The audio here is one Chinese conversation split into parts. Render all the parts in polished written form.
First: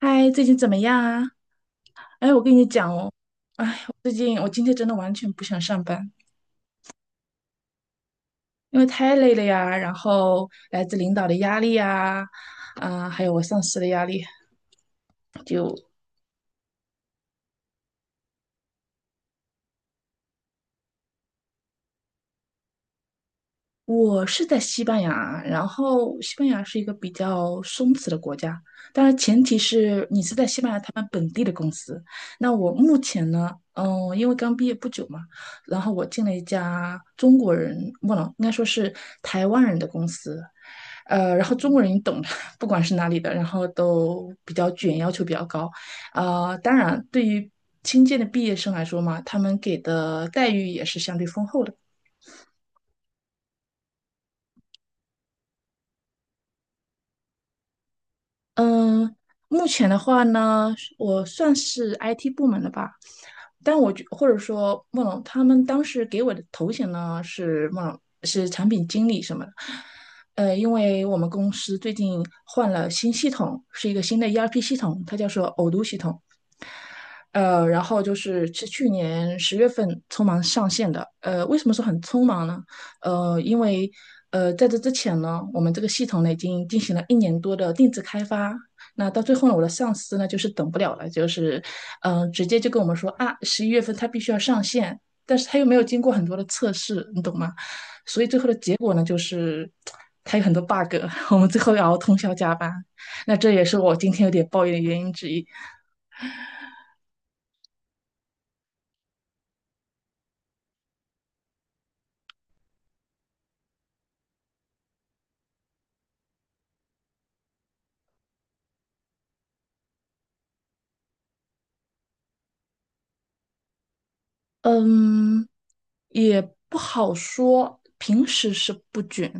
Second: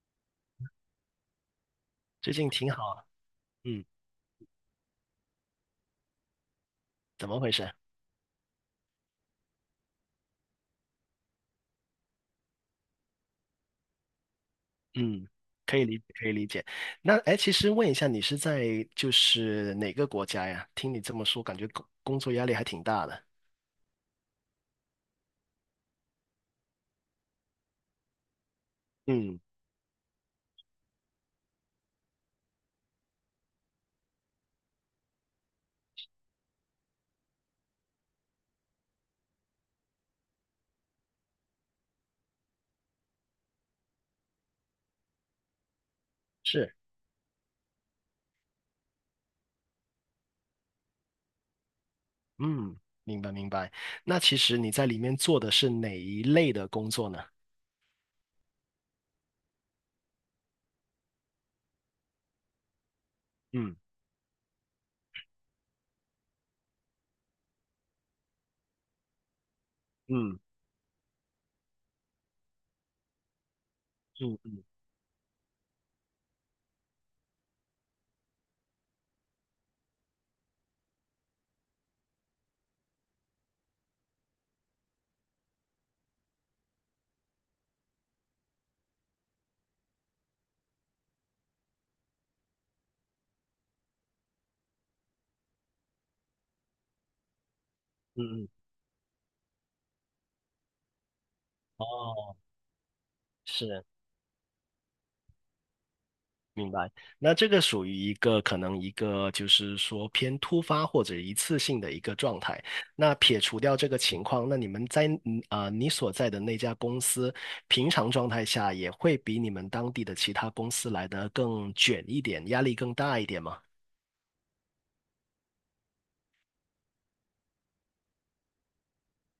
嗨，最近怎么样啊？哎，最我近跟你挺好讲啊。哦，哎，嗯，我最近我今天真的完全不想上班，怎么回事？因为太累了呀，然后来自领导的压力呀，啊，还有我上司的压力。嗯，就可以理解可以理解。那哎，其实问一下，你是在就是哪个国家呀？听你这么说，感觉工作压力还挺大的。我是在西班牙，然后西班牙是一个比较松弛的国家，当然嗯，前提是你是在西班牙他们本地的公司。那我目前呢，因为刚毕业不久嘛，然后我进了一家中国人，不能，应该说是台湾人的公司，然后中国人你懂的，不管是哪里的，然后都比较卷，要求比较高。是，当然，对于新建的毕业生来说嘛，他们给的待遇也是相对丰厚的。嗯，明白明白。那其实你在里面做的是哪一类的工作呢？嗯、目前的话呢，我算是 IT 部门的吧，但嗯我觉或者说孟龙他们当时给我的头衔呢是孟龙是产品经理什么的。嗯因为我们公司最近换了新系统，是一个新的 嗯 ERP 嗯系统，它叫做偶读系统。然后就是去年10月份匆忙上线的。为什么说很匆忙呢？因为在这之前呢，我们这个系统呢已经进行了一年多的定制开发。那到最后呢，我的上司呢就是等不了了，就是直接就跟我们说啊，11月份他必须要上线，但是他又没有经过很多的测试，你懂吗？所以最嗯后嗯，的结果呢，就是他有很多 bug，我们最后要熬通宵哦，加班。那这也是是，我今天有点抱怨的原因之一。明白，那这个属于一个可能一个就是说偏突发或者一次性的一个状态。那撇除掉这个情况，那你们在你所在的那家公司，平常状态下也会比你们当地的其他公司来的更卷一点，压力更大一点吗？嗯，也不好说，平时是不卷，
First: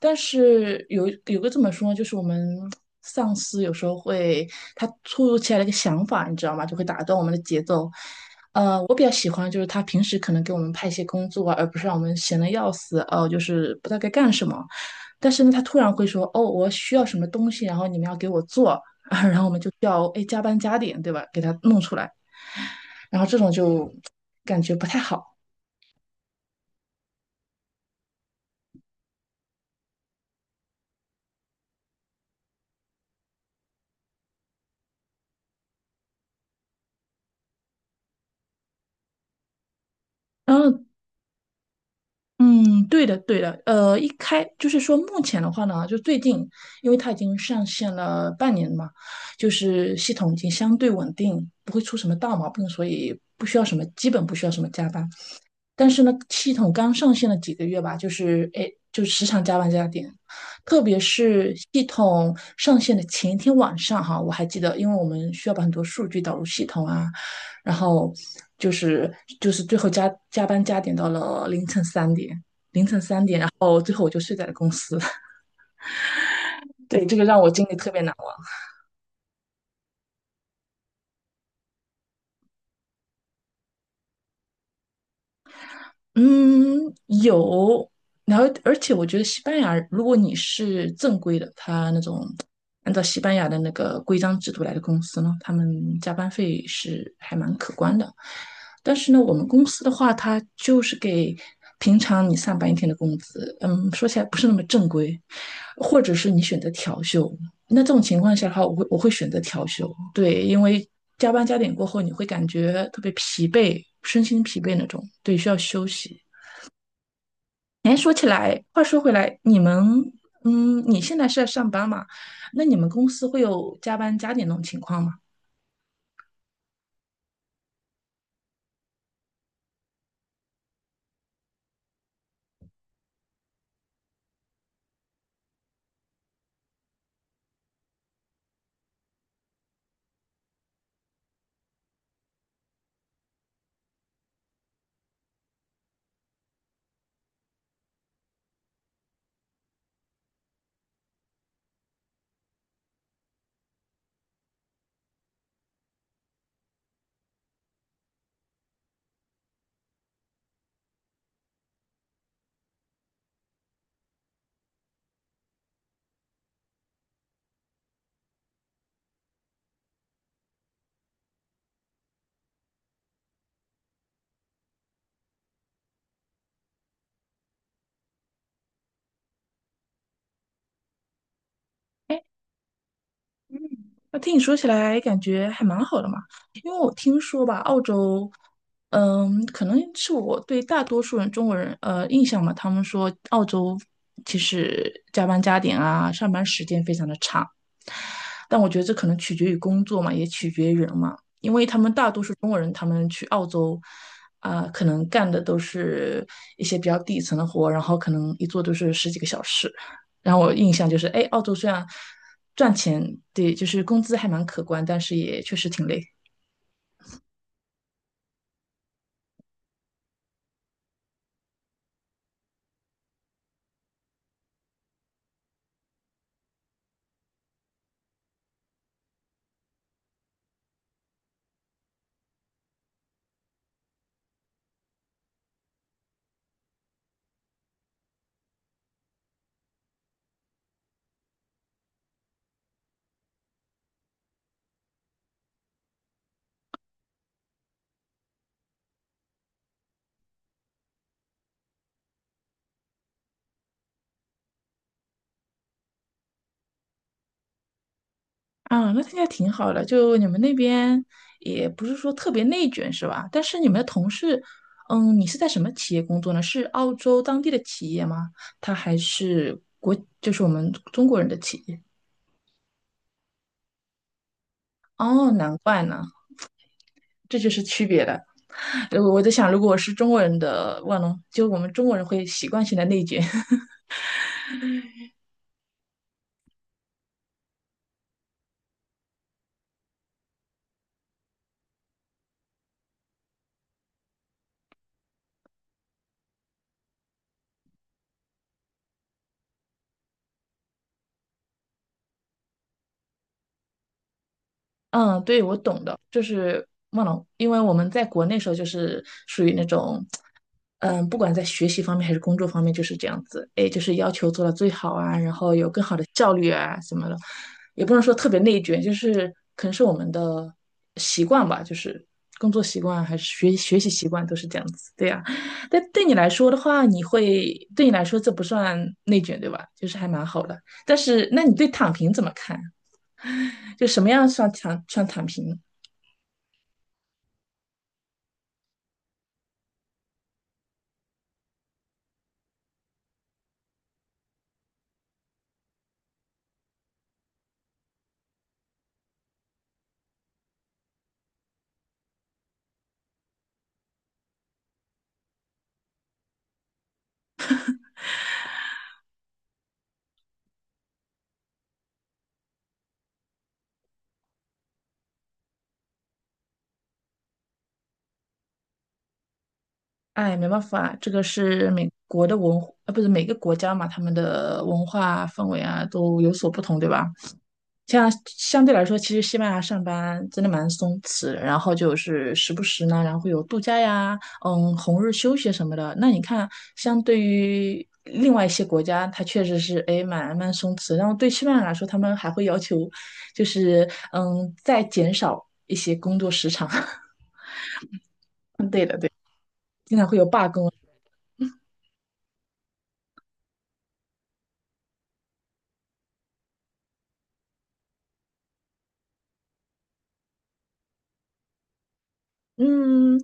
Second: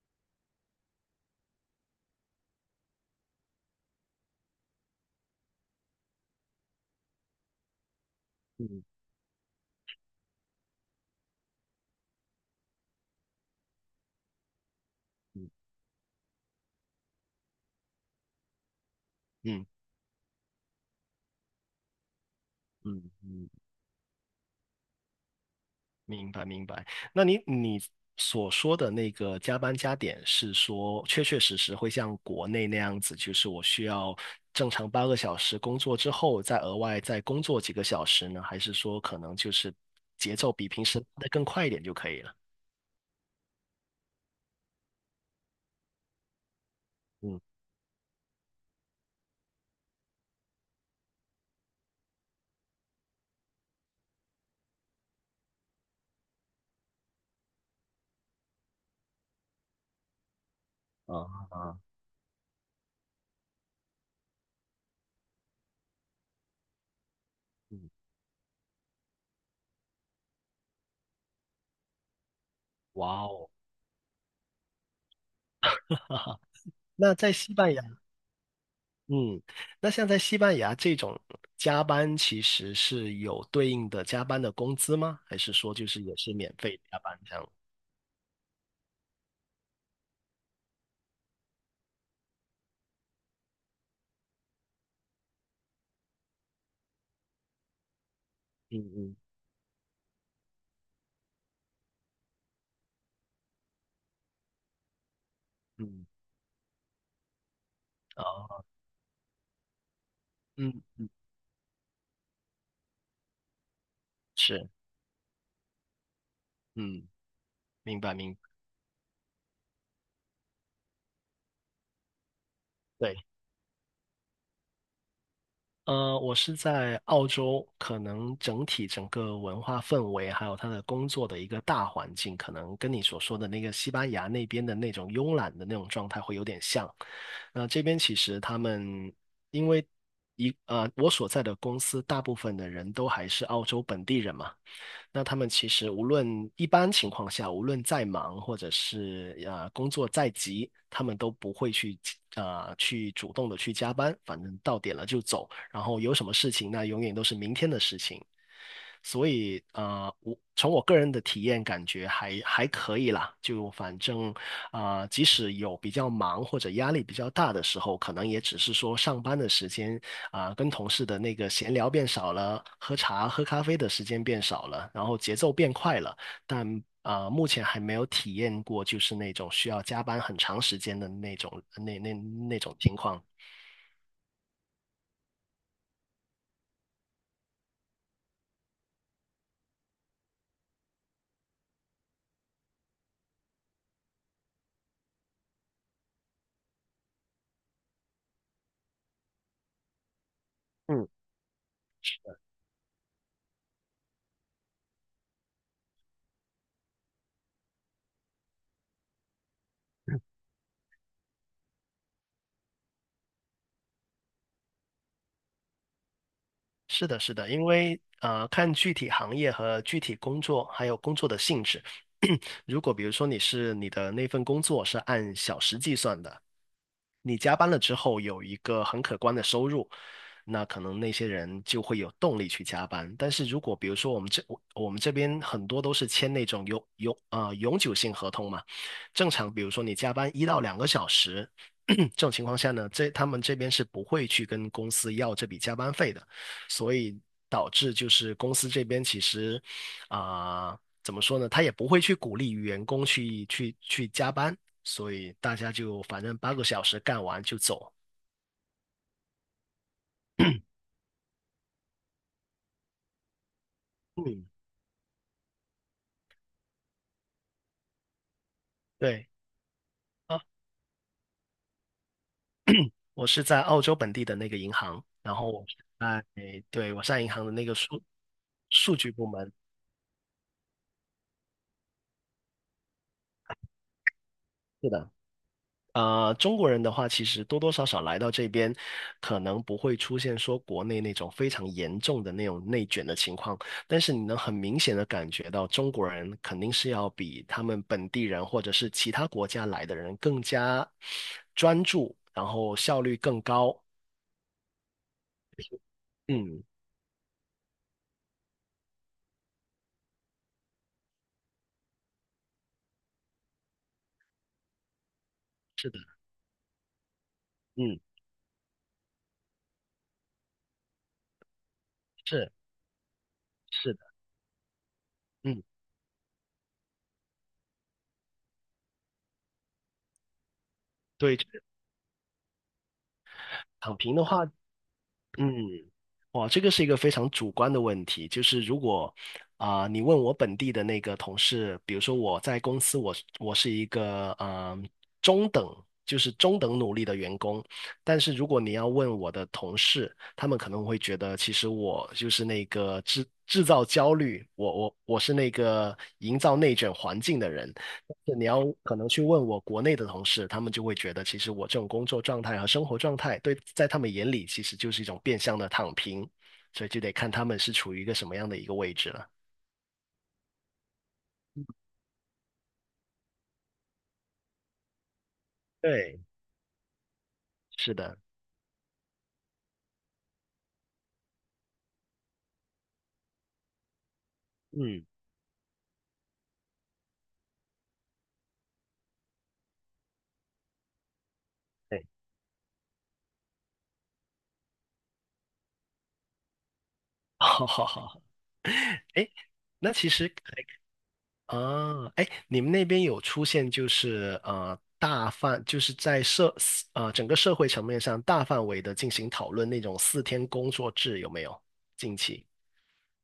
但是有个这么说呢，就是我们上司有时候会他突如其来的一个想法，你知道吗？就会打断我们的节奏。嗯我比较喜欢就是他平时可能给我们派一些工作啊，而不是让我们闲得要死，就是不知道该干什么。但是呢，嗯他突然会说，哦，我需要什么东西，然后你们要给我做，啊。"然后我们嗯就需要加班加点，对吧？给他弄出来，嗯然后这嗯。种就感觉不太好。明白明白。那你所说的那个加班加点，是说确确实实会像国内那样子，就是我需要正常八个小时工作之后，再额外再工作几个小时呢？还是说可能就是节奏然比后，平时的更快一点就可以了？嗯，对的，对的，一开就是说，目前的话呢，就最近，因为它已经嗯上线了半年嘛，就是系统已经相对稳定，不会出什么大毛病，所以不需要什么，基本不需要什么加班。但是呢，系统刚上线了几个月吧，就是就时常加班加点，特别啊是啊，系统上线的前一天晚上哈，我还记得，因为我们需要把很多数据导入系统啊，然嗯，后就是就是最后加班加点到了凌晨三点，哇哦。哦，最后我就睡在了公司，对，那这个在让我西经班历牙，特别难。嗯，那像在西班牙这种加班，其实是有对应的加班的工资吗？还是说就是也是免费嗯，加班这样？有，然后而且我觉得西班牙，如果你是正规的，他那种按照西班牙的那个规章制度来的公司呢，他们加班费是还蛮可观的。嗯但是嗯呢，我们公司的话，它就是给平常你上班一天的工资，说起来不是那么正规，或嗯，者是你选择调休，那这种情况下的话，哦，我会选择调休，对，因嗯为嗯，加班加点过后，你会感觉特别疲惫，身心疲是，惫那种，对，需要休息。嗯，哎，明说白起明白。来，话说回来，你们，嗯，你现在是在上班嘛？那你们公对，司会有加班加点那种情况吗？我是在澳洲，可能整体整个文化氛围，还有他的工作的一个大环境，可能跟你所说的那个西班牙那边的那种慵懒的那种状态会有点像。那这边其实他们因为一呃，我所在的公司大部分的人都还是澳洲本地人嘛。那他们其实无论一般情况下，无论再忙或者是工作再急，他们都不会去主动的去加班，反正到点了就走，然后有什么事情那永远都是明天的事情。所以我从我个人的体验感觉还可以啦，就反正即使有比较忙或者压力比较大的时候，可能也只是说上班的时间跟同事的那个闲聊变少了，喝茶、喝咖啡的时间变少了，然后节奏变快了，但目前还没有体验过就是那种需要加班很长时间的那种情况。那听你说起来，感觉还蛮好的嘛。因为我听说吧，澳洲，可能是我对大多数人中国人印象嘛，他们说澳洲其实加班加点啊，上班时间非常的长。但我觉得这可能取决于工作嘛，也取决于人嗯，嘛。因为他们大多数中国人，他们去澳洲可能干的都是一些比较底层的活，然后可能一做都是十几个小时。然后我印象就是，哎，澳洲虽然赚钱，对，就是工资还蛮可观，但是也确实挺累是的，是的，因为看具体行业和具体工作，还有工作的性质。如果比如说你的那份工作是按小时计算的，你加班了之后有一个很可观的收入，那可能那些人就会有动力去加班。但是如果比如说我们这边很多都是签那种永久性合同嘛，正常比如说你加班1到2个小时，这种情况下呢，他们这边是不会去跟公司要这笔加班费的，所以导致就是公司这边其实啊。怎么说呢？他也不会去鼓励员工去加班，所以大家就反正八个小时干完就走。啊。那听起来挺好的，就你们那边也不是说特别内卷是吧？但是你们的同事，嗯，嗯，你是在什么企业工作呢？是澳洲当地的企业吗？它还对是就啊，是我们中国人的企业？我是在澳洲本地的那个银行，哦，然后难我是怪呢，在，对，我在银这行就的是那个区数别了。数据我部在想，门。如果我是中国人的万隆，就我们中国人会习惯性的内卷。是的。中国人的话，其实多多少少来到这边，可能不会出现说国内那种非常严重的那种内卷的情况，但是你能很明显的感觉到，中国人肯定是要比他们本地人或者是其他国家来的人更加专注，然后效率更高，嗯，对，我懂的，就嗯，是忘了，因为我们在国内时候就是属于那种，不管在学习方面还是工作方面，就是这样子，哎，就是要求做到最好啊，然后有更是好的，的效率啊什么的，也不嗯，能说特别内卷，就是可能是我们的习惯吧，就是工是作习惯还是学习是的，习惯都是这样子，对呀。嗯，但对你来说的话，对你来说这不算内卷，对吧？就是还蛮好的。但是，对，那这你个对躺平怎么看？就躺什么平的样话，算躺平？嗯，哇，这个是一个非常主观的问题，就是如果你问我本地的那个同事，比如说我在公司我是一个中等，就是中等努力的员工，但是如果你要问我的同事，他们可能会觉得，其实我就是那个制造焦虑，我是那个营造内卷环境的人。是你要可能去问我国内的同事，他们就会觉得，其实我这种工作状态和生活状态，对，在他们眼里其实就是一种变相的躺平，所以就得看他们是处于一个什么样的一个位置了。哎，没办法，这个是美国的文化，不是每个国家嘛，他们的文化氛围啊都对，有所不同，对吧？是像的，相对来说，其实西班牙上班真的蛮松弛的然后就是时不时呢，然后会有度假呀，红嗯，日休息什么的。那你看，相对于另外一些国家，它确实是蛮松弛。然后对西班牙来说，他对，们还会要求，就是再减少一些工作时长。好好好，对的，对，哎，那经常其会有实啊，哎，你们那边有出现就是大范，就是在社整个社会层面上大范围的进行讨论那种4天工作制有没有？近期，嗯，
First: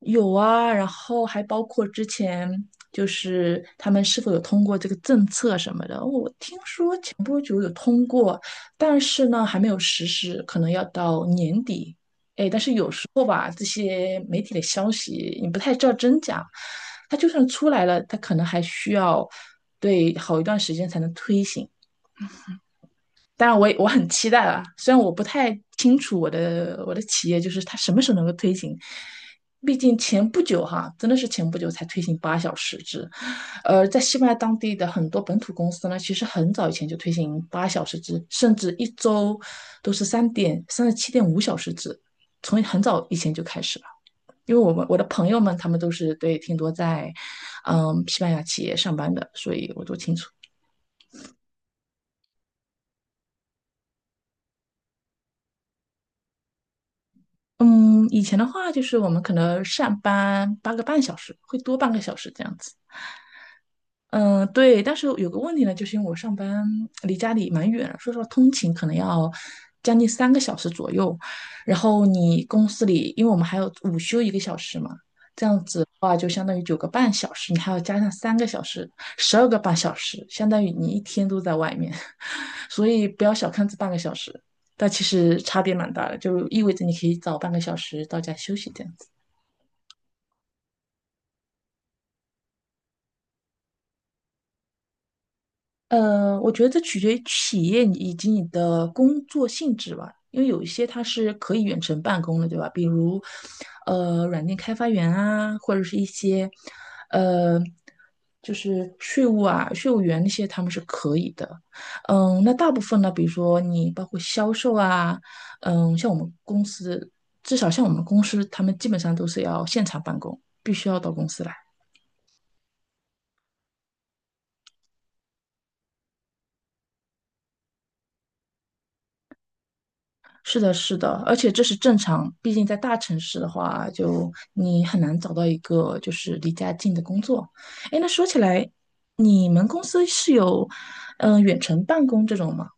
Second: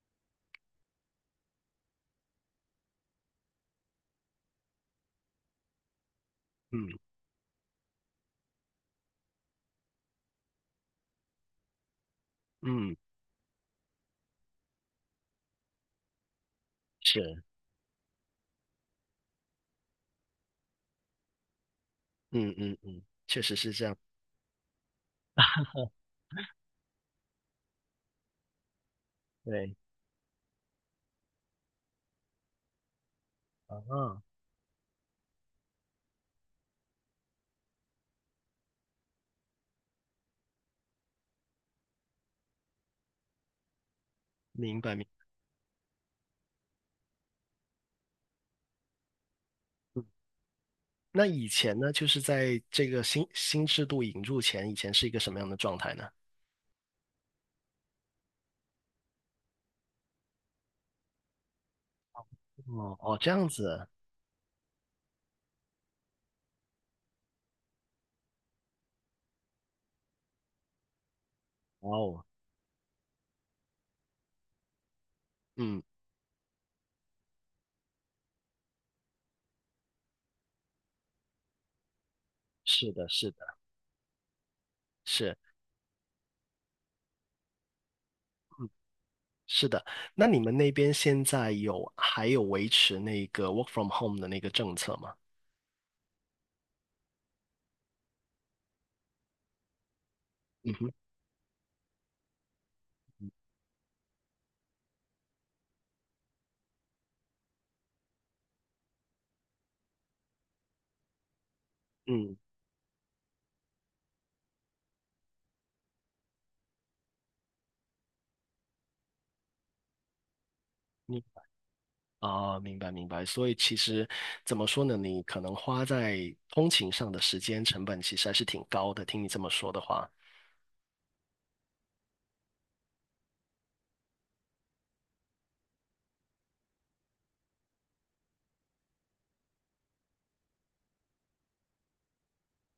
有啊，然后还包括之前就是他们是否有通过这个政策什么的，我听说嗯前不久有通过，但是呢还没有实施，可能要到年底。哎，但是有嗯。时候吧，这些媒体的消息你不太知道真假，它就是。算出来了，它可能还需要对好一段时间才能推行。嗯嗯嗯，确当实然我是也这我样。很期待啊，虽然我不太清楚我的企业就是它什么时候能够推行，毕对，竟前不久哈，真的是前不久才推行八小时制，在西啊，班牙当地的很多本土公司呢，其实很早以前就推行八小时制，甚至一周都是三点三十七点五小时制，从很早以前就开始了。因为明白我的明朋白。友们他们都是挺多在，西班牙企业上班的，所以我都清嗯楚。那以前呢，就是在这个新制度引入前，以前是一个什么样的状态呢？嗯，以前的话就是我们可能上班8个半小时，会多半个小时这样子。哦哦，这样子，对，但是有个问题呢，就是因为我上班离家里蛮远的说实话，通勤可能要将近三个小时左右。然哇后哦，你公司里，因为我们还有午休1个小时嘛，这样子嗯，的话就相当于9个半小时，你还要加上三个小时，12个半小时，相当于你一天都在外面。所是以的，不是要的，小看这半个小时，但其是，实差别蛮大的，就意味着你可以早半个小时到家休嗯，息这样。是的。那你们那边现在还有维持那个 work from home 的那个政策吗？我觉得这取决于企业以及你的工作性质吧，因为有一嗯些哼，它是可以远程办公的，对吧？比如，软件开发员啊，或者是一些，呃，就是税务啊、税务员那些，他们是可以的。嗯，那大部分呢，比如说你包括销售啊，像我们公司，至少像我们公司，他们基本上都是要现场办公，必须要到你公司来。明白明白。所以其实怎么说呢，你可能花在通勤上的时间成本其实还是挺高的。听你这么说的话。是的，是的，而且这是正常，毕竟在大城市的话，就你很难找到一个就是离家近的工作。哎，那说起来，你们公司是有远程办公这种吗？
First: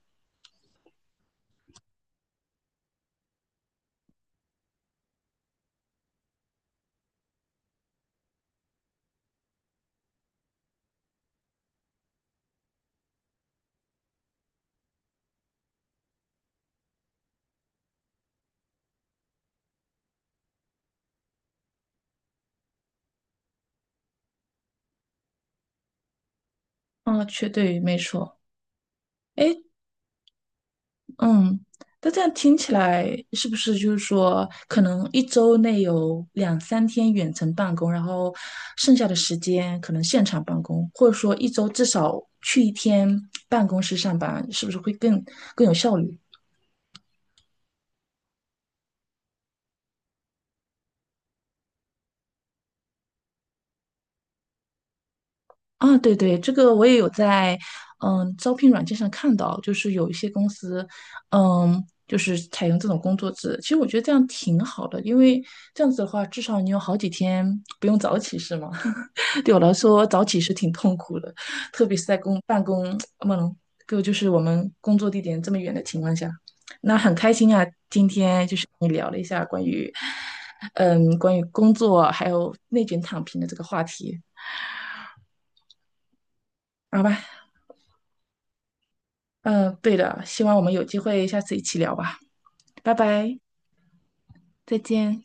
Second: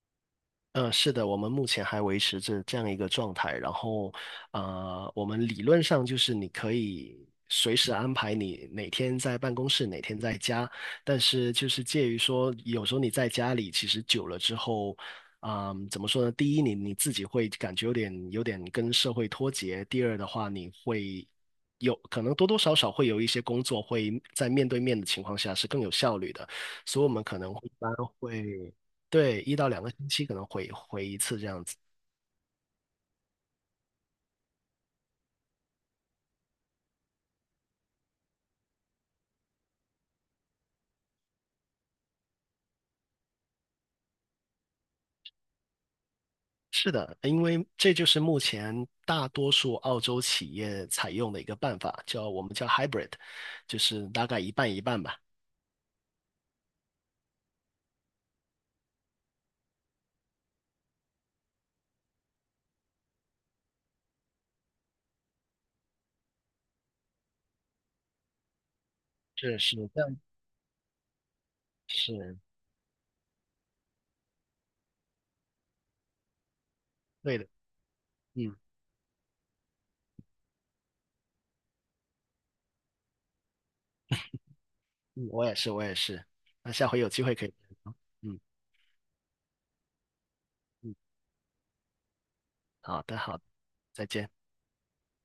嗯，是的，我们目前还维持着这样一个状态。然后，我们理论上就是你可以随时安排你哪天在办公室，哪天在家。但是就是介于说，有时候你在家里其实久了之后，嗯，怎么说呢？第一，你自己会感觉有点跟社会脱节；第二的话，你会有可能多多少少会有一些工作会在面对面的情况下是更有效率的，所以我们啊，可能一对，般没错。会。对，哎，1到2个星期可能回一次这嗯，样子。那这样听起来是不是就是说，可能一周内有两三天远程办公，然后剩下的时间可能现场办公，或者说一周至少去一天办公室上班，是不是会更有效率？是的，因为这就是目前大多数澳洲企业采用的一个办法，我们叫 hybrid，就是大概一半一半吧。啊，对对，这个我也有在，招聘软件上看到，就是有一些公司，就是采用这种工作制。其实我觉得这样挺好的，因为这样子的话，至少你有好几天不用早起，是吗？对是我来是，这说，样早起是挺痛苦的，特别是在是办公，嗯，就是我们工作地点这么远的情况下，那很开对的。心啊，今天嗯就是跟你聊了一下关于工作还有内卷躺平的这个话题，嗯，我也是，我也是。那下回好有吧？机会可以。嗯嗯，对的，希望我们有嗯，机会下次一起聊吧，拜好的好拜，的，再见。再见。